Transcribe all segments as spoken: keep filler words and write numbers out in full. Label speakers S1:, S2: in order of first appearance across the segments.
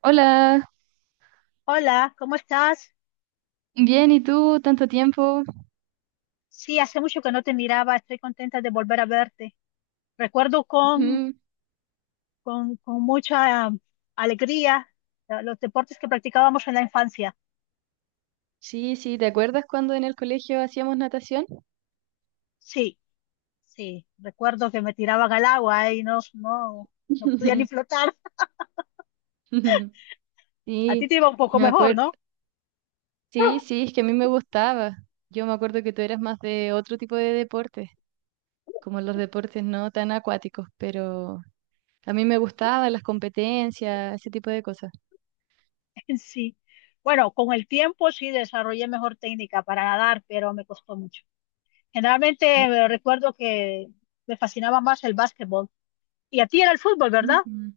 S1: Hola,
S2: Hola, ¿cómo estás?
S1: bien, ¿y tú? ¿Tanto tiempo?
S2: Sí, hace mucho que no te miraba, estoy contenta de volver a verte. Recuerdo con,
S1: Ujú.
S2: con, con mucha um, alegría eh, los deportes que practicábamos en la infancia.
S1: Sí, sí, ¿te acuerdas cuando en el colegio hacíamos natación?
S2: Sí, sí, recuerdo que me tiraban al agua y no, no, no podía ni flotar. A
S1: Sí,
S2: ti te iba un poco
S1: me
S2: mejor,
S1: acuerdo.
S2: ¿no?
S1: Sí, sí, es que a mí me gustaba. Yo me acuerdo que tú eras más de otro tipo de deportes, como los deportes no tan acuáticos, pero a mí me gustaban las competencias, ese tipo de cosas.
S2: Sí. Bueno, con el tiempo sí desarrollé mejor técnica para nadar, pero me costó mucho. Generalmente eh, recuerdo que me fascinaba más el básquetbol. Y a ti era el fútbol, ¿verdad?
S1: Ujú.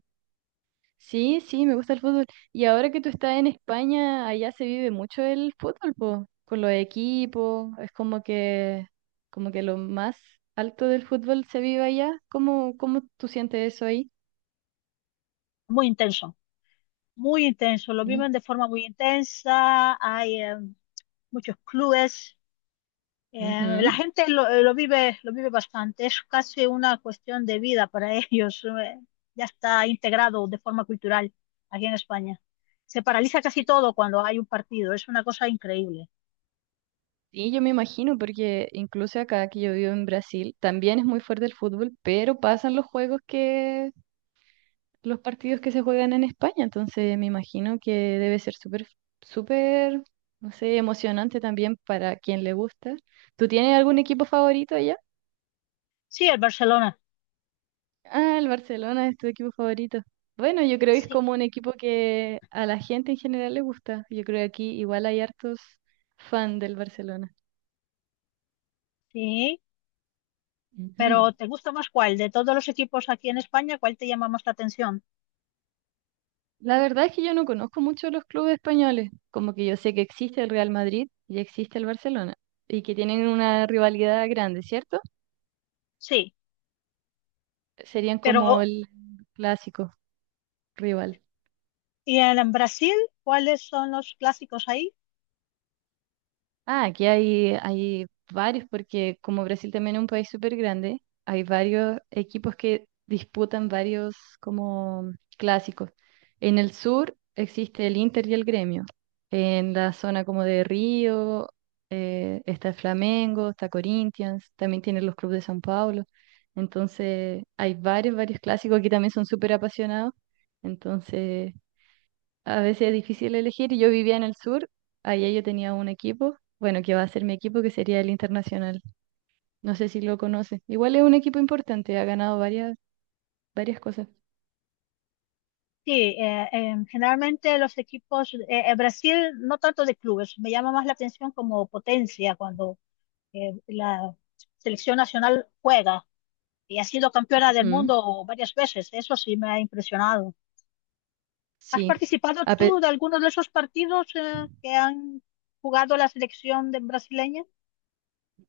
S1: Sí, sí, me gusta el fútbol. Y ahora que tú estás en España, allá se vive mucho el fútbol, po, con los equipos, es como que, como que lo más alto del fútbol se vive allá. ¿Cómo, cómo tú sientes eso ahí?
S2: Muy intenso. Muy intenso, lo
S1: Mm,
S2: viven de forma muy intensa, hay eh, muchos clubes, eh, la
S1: ujú.
S2: gente lo, eh, lo vive, lo vive bastante, es casi una cuestión de vida para ellos, eh, ya está integrado de forma cultural aquí en España. Se paraliza casi todo cuando hay un partido, es una cosa increíble.
S1: Sí, yo me imagino, porque incluso acá que yo vivo en Brasil, también es muy fuerte el fútbol, pero pasan los juegos que los partidos que se juegan en España, entonces me imagino que debe ser súper, súper, no sé, emocionante también para quien le gusta. ¿Tú tienes algún equipo favorito allá?
S2: Sí, el Barcelona,
S1: Ah, el Barcelona es tu equipo favorito. Bueno, yo creo que es
S2: sí,
S1: como un equipo que a la gente en general le gusta. Yo creo que aquí igual hay hartos fan del Barcelona.
S2: sí, pero
S1: Ujú.
S2: ¿te gusta más cuál? De todos los equipos aquí en España, ¿cuál te llama más la atención?
S1: La verdad es que yo no conozco mucho los clubes españoles, como que yo sé que existe el Real Madrid y existe el Barcelona, y que tienen una rivalidad grande, ¿cierto?
S2: Sí,
S1: Serían como
S2: pero
S1: el clásico rival.
S2: ¿y en Brasil? ¿Cuáles son los clásicos ahí?
S1: Ah, aquí hay, hay varios, porque como Brasil también es un país súper grande, hay varios equipos que disputan varios como clásicos. En el sur existe el Inter y el Gremio. En la zona como de Río, eh, está el Flamengo, está Corinthians, también tienen los clubes de São Paulo. Entonces, hay varios, varios clásicos que también son súper apasionados. Entonces, a veces es difícil elegir. y Yo vivía en el sur, allá yo tenía un equipo, bueno, que va a ser mi equipo, que sería el Internacional. No sé si lo conoce. Igual es un equipo importante, ha ganado varias, varias cosas.
S2: Sí, eh, em, generalmente los equipos, eh, eh, Brasil no tanto de clubes, me llama más la atención como potencia cuando eh, la selección nacional juega y ha sido campeona del
S1: Ujú.
S2: mundo varias veces, eso sí me ha impresionado. ¿Has
S1: Sí.
S2: participado
S1: A
S2: tú
S1: pe-
S2: de alguno de esos partidos eh, que han jugado la selección de- brasileña?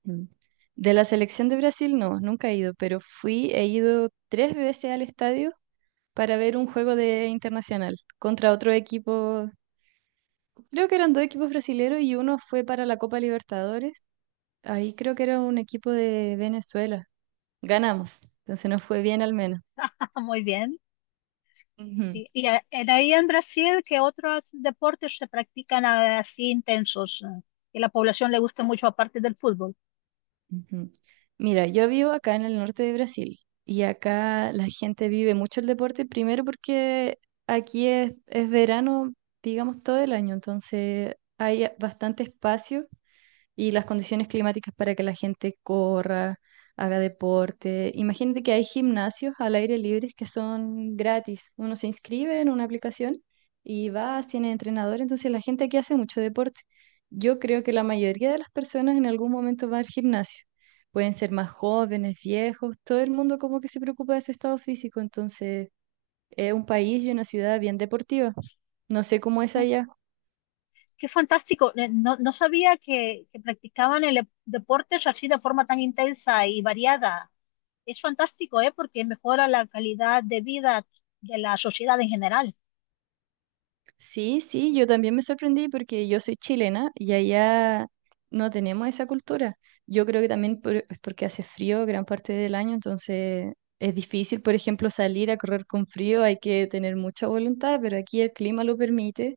S1: Ujú. De la selección de Brasil, no, nunca he ido, pero fui, he ido tres veces al estadio para ver un juego de Internacional contra otro equipo. Creo que eran dos equipos brasileros y uno fue para la Copa Libertadores. Ahí creo que era un equipo de Venezuela. Ganamos, entonces nos fue bien al menos.
S2: Muy bien.
S1: Ujú,
S2: Y, y, eh, en ahí en Brasil, ¿qué otros deportes se practican eh, así intensos eh, que la población le gusta mucho aparte del fútbol?
S1: ujú. Mira, yo vivo acá en el norte de Brasil y acá la gente vive mucho el deporte, primero porque aquí es, es verano, digamos, todo el año, entonces hay bastante espacio y las condiciones climáticas para que la gente corra, haga deporte. Imagínate que hay gimnasios al aire libre que son gratis. Uno se inscribe en una aplicación y va, tiene entrenador, entonces la gente aquí hace mucho deporte. Yo creo que la mayoría de las personas en algún momento va al gimnasio. Pueden ser más jóvenes, viejos, todo el mundo como que se preocupa de su estado físico, entonces es un país y una ciudad bien deportiva. No sé cómo es allá.
S2: Qué fantástico. Eh, No, no sabía que, que practicaban el e- deportes así de forma tan intensa y variada. Es fantástico, ¿eh? Porque mejora la calidad de vida de la sociedad en general.
S1: Sí, sí, yo también me sorprendí porque yo soy chilena y allá no tenemos esa cultura. Yo creo que también por- es porque hace frío gran parte del año, entonces es difícil, por ejemplo, salir a correr con frío, hay que tener mucha voluntad, pero aquí el clima lo permite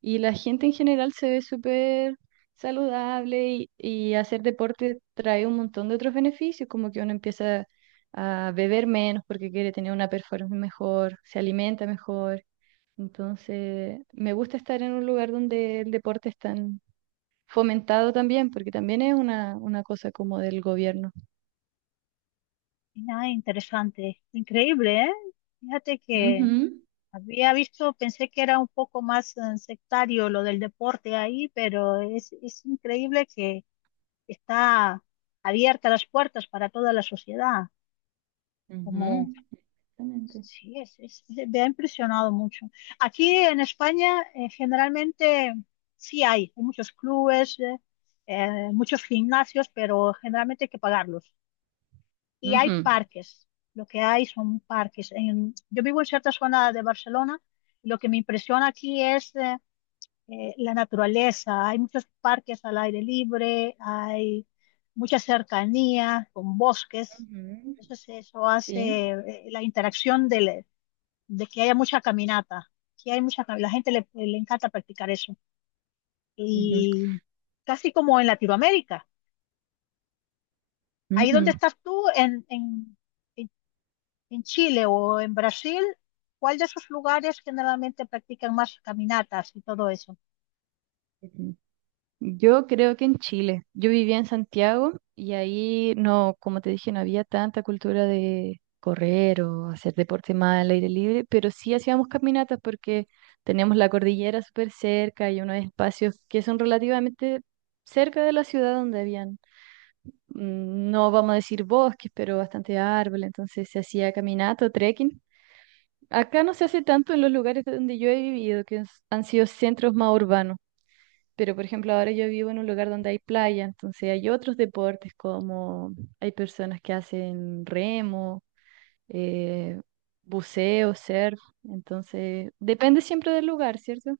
S1: y la gente en general se ve súper saludable y, y hacer deporte trae un montón de otros beneficios, como que uno empieza a beber menos porque quiere tener una performance mejor, se alimenta mejor. Entonces, me gusta estar en un lugar donde el deporte es tan fomentado también, porque también es una, una cosa como del gobierno.
S2: Mira, interesante. Increíble, ¿eh? Fíjate que
S1: Ujú,
S2: había visto, pensé que era un poco más eh, sectario lo del deporte ahí, pero es, es increíble que está abierta las puertas para toda la sociedad, como
S1: ujú. Exactamente.
S2: Sí, es, es- me ha impresionado mucho. Aquí en España, eh, generalmente sí hay, hay muchos clubes, eh, eh, muchos gimnasios, pero generalmente hay que pagarlos. Y hay
S1: Ujú.
S2: parques, lo que hay son parques. En- yo vivo en cierta zona de Barcelona, y lo que me impresiona aquí es eh, eh, la naturaleza. Hay muchos parques al aire libre, hay mucha cercanía con bosques.
S1: Ujú.
S2: Entonces eso
S1: Sí.
S2: hace eh, la interacción del, de que haya mucha caminata. Sí hay mucha, cam- la gente le, le encanta practicar eso. Y casi como en Latinoamérica.
S1: Ujú,
S2: Ahí donde
S1: ujú,
S2: estás tú, en, en, en, en Chile o en Brasil, ¿cuál de esos lugares generalmente practican más caminatas y todo eso?
S1: ujú. Yo creo que en Chile. Yo vivía en Santiago y ahí no, como te dije, no había tanta cultura de correr o hacer deporte más al aire libre, pero sí hacíamos caminatas porque teníamos la cordillera súper cerca y unos espacios que son relativamente cerca de la ciudad donde habían, mm, no vamos a decir bosques, pero bastante árboles, entonces se hacía caminata o trekking. Acá no se hace tanto en los lugares donde yo he vivido, que es- han sido centros más urbanos. Pero, por ejemplo, ahora yo vivo en un lugar donde hay playa, entonces hay otros deportes como hay personas que hacen remo, eh, buceo, surf, entonces depende siempre del lugar, ¿cierto?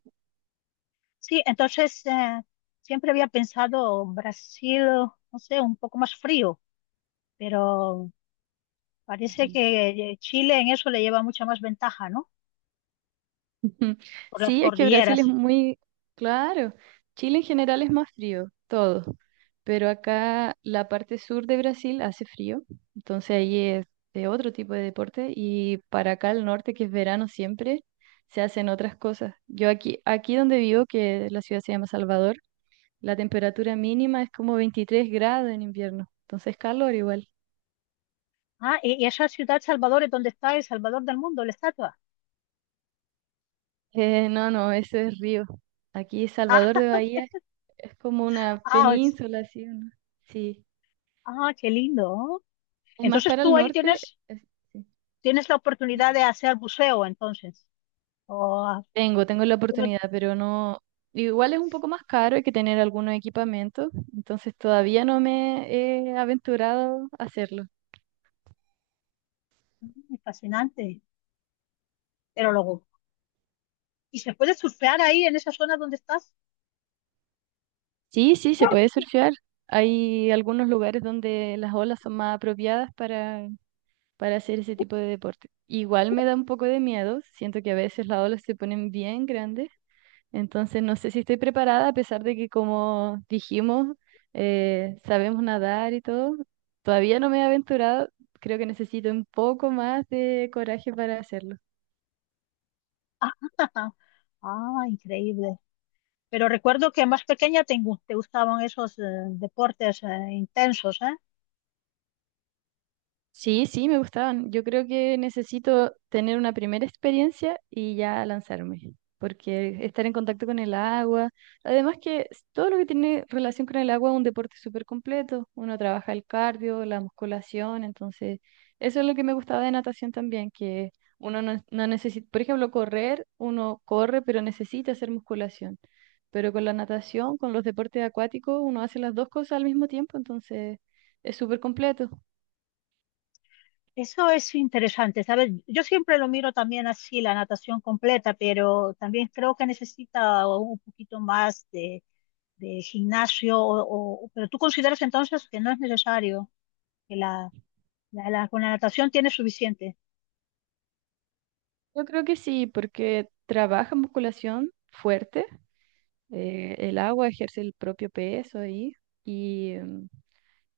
S2: Sí, entonces eh, siempre había pensado Brasil, no sé, un poco más frío, pero parece
S1: Ujú.
S2: que eh, Chile en eso le lleva mucha más ventaja, ¿no?
S1: Ujú.
S2: Por las
S1: Sí, es que Brasil es
S2: cordilleras.
S1: muy claro. Chile en general es más frío, todo. Pero acá la parte sur de Brasil hace frío, entonces ahí es de otro tipo de deporte y para acá al norte, que es verano siempre, se hacen otras cosas. Yo aquí, aquí donde vivo, que la ciudad se llama Salvador, la temperatura mínima es como veintitrés grados en invierno, entonces calor igual.
S2: Ah, y, y esa ciudad Salvador es donde está el Salvador del mundo, la estatua.
S1: Eh, no, no, eso es río. Aquí
S2: Ah,
S1: Salvador de Bahía. Es como una
S2: ah, es-
S1: península, así, ¿no? Sí.
S2: ah, qué lindo. ¿No?
S1: Es más
S2: Entonces
S1: para el
S2: tú ahí
S1: norte.
S2: tienes,
S1: es- sí.
S2: tienes la oportunidad
S1: Dime.
S2: de hacer buceo, entonces. Oh,
S1: Tengo, tengo la
S2: bueno,
S1: oportunidad, pero no. Igual es un poco más caro, hay que tener algunos equipamientos, entonces todavía no me he aventurado a hacerlo.
S2: fascinante. Pero luego, ¿y se puede surfear ahí en esa zona donde estás?
S1: Sí, sí, se puede surfear. Hay algunos lugares donde las olas son más apropiadas para, para hacer ese tipo de deporte. Igual me da un poco de miedo, siento que a veces las olas se ponen bien grandes. Entonces, no sé si estoy preparada, a pesar de que, como dijimos, eh, sabemos nadar y todo. Todavía no me he aventurado. Creo que necesito un poco más de coraje para hacerlo.
S2: Ah, ah, increíble. Pero recuerdo que más pequeña te, gu- te gustaban esos eh, deportes eh, intensos, ¿eh?
S1: Sí, sí, me gustaban. Yo creo que necesito tener una primera experiencia y ya lanzarme, porque estar en contacto con el agua, además que s- todo lo que tiene relación con el agua es un deporte súper completo. Uno trabaja el cardio, la musculación, entonces eso es lo que me gustaba de natación también, que uno no, no necesita, por ejemplo, correr, uno corre, pero necesita hacer musculación. Pero con la natación, con los deportes acuáticos, uno hace las dos cosas al mismo tiempo, entonces es súper completo.
S2: Eso es interesante, ¿sabes? Yo siempre lo miro también así, la natación completa, pero también creo que necesita un poquito más de, de gimnasio, o, o- pero tú consideras entonces que no es necesario, que la, la- la- con la natación tiene suficiente.
S1: Yo creo que sí, porque trabaja musculación fuerte, eh, el agua ejerce el propio peso ahí y, mm,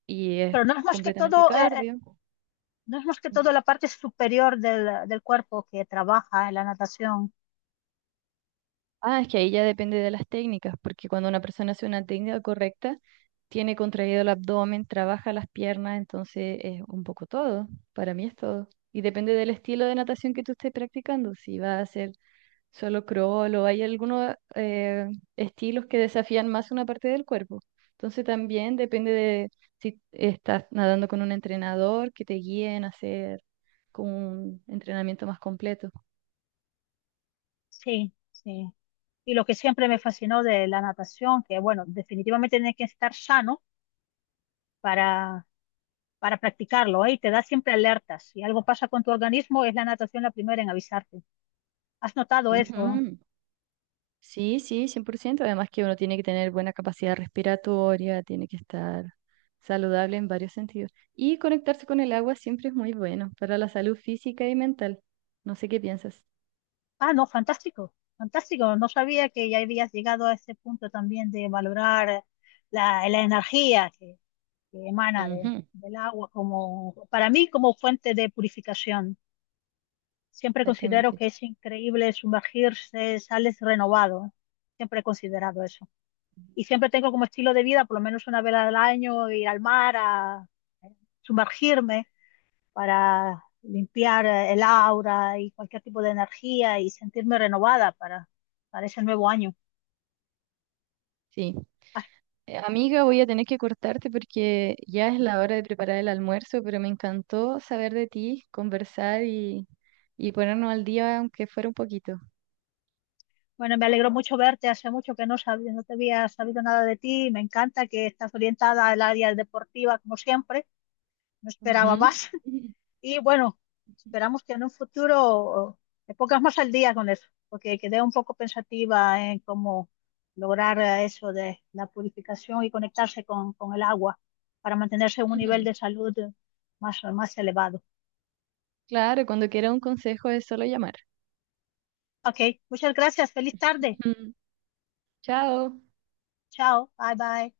S1: y es
S2: Pero no es más que
S1: completamente
S2: todo, eh, eh,
S1: cardio.
S2: no es más que todo la parte superior del, del cuerpo que trabaja en la natación.
S1: Ah, es que ahí ya depende de las técnicas, porque cuando una persona hace una técnica correcta, tiene contraído el abdomen, trabaja las piernas, entonces es un poco todo, para mí es todo. Y depende del estilo de natación que tú estés practicando, si vas a hacer solo crawl o hay algunos eh, estilos que desafían más una parte del cuerpo. Entonces también depende de si estás nadando con un entrenador que te guíe en hacer como un entrenamiento más completo.
S2: Sí, sí. Y lo que siempre me fascinó de la natación, que bueno, definitivamente tienes que estar sano para, para practicarlo, ¿eh? Y te da siempre alertas. Si algo pasa con tu organismo, es la natación la primera en avisarte. ¿Has notado eso?
S1: Ujú. Sí, sí, cien por ciento. Además que uno tiene que tener buena capacidad respiratoria, tiene que estar saludable en varios sentidos. Y conectarse con el agua siempre es muy bueno para la salud física y mental. No sé qué piensas.
S2: Ah, no, fantástico, fantástico. No sabía que ya habías llegado a ese punto también de valorar la, la energía que, que emana de-
S1: Ujú.
S2: del agua como, para mí, como fuente de purificación. Siempre considero
S1: Exactamente.
S2: que es increíble sumergirse, sales renovado. Siempre he considerado eso. Y siempre tengo como estilo de vida, por lo menos una vez al año, ir al mar a sumergirme para limpiar eh, el aura y cualquier tipo de energía y sentirme renovada para, para ese nuevo año.
S1: Sí.
S2: Ah,
S1: Eh, amiga, voy a tener que cortarte porque ya es la hora de preparar el almuerzo, pero me encantó saber de ti, conversar y, y ponernos al día, aunque fuera un poquito.
S2: bueno, me alegro mucho verte. Hace mucho que no sabía, no te había sabido nada de ti. Me encanta que estás orientada al área deportiva como siempre. No
S1: Ujú.
S2: esperaba más. Y bueno, esperamos que en un futuro me pongas más al día con eso, porque quedé un poco pensativa en cómo lograr eh, eso de la purificación y conectarse con, con el agua para mantenerse en un nivel
S1: Ujú.
S2: de salud eh, más, más elevado.
S1: Claro, cuando quiera un consejo es solo llamar.
S2: Ok, muchas gracias. Feliz tarde.
S1: Ujú. Chao.
S2: Chao. Bye bye.